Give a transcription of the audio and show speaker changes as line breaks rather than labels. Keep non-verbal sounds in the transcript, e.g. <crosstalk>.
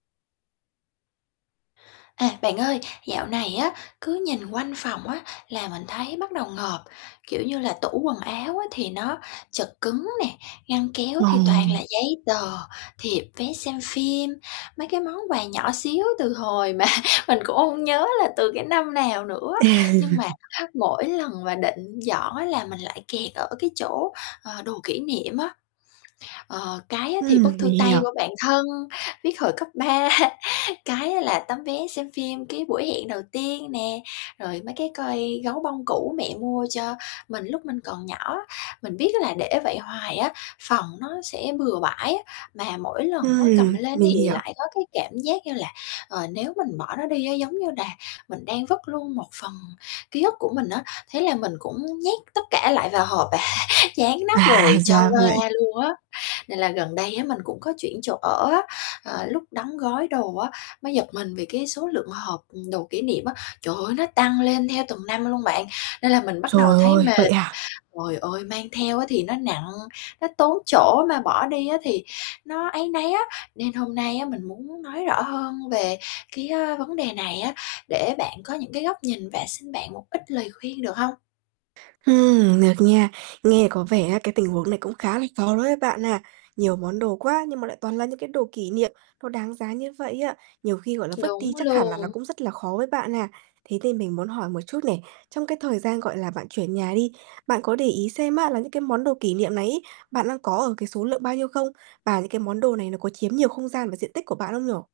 À, bạn ơi, dạo này á, cứ nhìn quanh phòng á, là mình thấy bắt đầu ngộp, kiểu như là, tủ quần áo á, thì nó chật cứng nè, ngăn kéo thì toàn
Ờm.
là giấy tờ, thiệp, vé xem phim, mấy cái món quà nhỏ xíu từ hồi mà mình cũng hông nhớ là từ cái năm nào nữa.
À.
Nhưng mà
<chuckles>
ha, mỗi lần mà định dọn á là mình lại kẹt ở cái chỗ, ờ, đồ kỷ niệm á, ờ, cái á thì
Ừm,
bức
mình
thư tay của
hiểu.
bạn thân, viết hồi cấp 3, cái á là tấm vé xem phim cái buổi hẹn đầu tiên nè, rồi mấy cái coi gấu bông cũ mẹ mua cho mình lúc mình còn nhỏ. Mình biết á là để vậy hoài á, phòng nó sẽ bừa bãi á, mà mỗi lần á cầm
Ừm,
lên thì
mình hiểu.
lại có cái cảm giác như là, ờ, nếu mình bỏ nó đi á, giống như là mình đang vứt luôn một phần ký ức của mình á, thế là mình cũng nhét tất cả lại vào hộp à, dán nắp
À,
rồi cho
ra vậy.
qua luôn á. Nên là gần đây á, mình cũng có chuyển chỗ ở á, ờ, lúc đóng gói đồ á, mới giật mình vì cái số lượng hộp, ừm, đồ kỷ niệm á, trời ơi, nó tăng lên theo từng năm luôn bạn, nên là mình bắt đầu
Trời
thấy
ơi, vậy
mệt,
à?
trời ơi, mang theo á thì nó nặng, nó tốn chỗ mà bỏ đi á thì nó áy náy á. Nên hôm nay á, mình muốn nói rõ hơn về cái, ơ, vấn đề này á, để bạn có những cái góc nhìn và xin bạn một ít lời khuyên được hông?
Ừm, được nha. Nghe có vẻ á, cái tình huống này cũng khá là khó đối với bạn ha, nhiều món đồ quá nhưng mà lại toàn là những cái đồ kỷ niệm nó đáng giá như vậy á, nhiều khi, gọi là, vứt
Đúng
đi, chắc hẳn là nó
luôn.
cũng rất là khó với bạn ha. Thế nên mình muốn hỏi một chút này, trong cái thời gian, gọi là, bạn chuyển nhà đi, bạn có để ý xem á là những cái món đồ kỷ niệm này ấy, bạn đang có ở cái số lượng bao nhiêu không? Và những cái món đồ này nó có chiếm nhiều không gian và diện tích của bạn không nhỉ?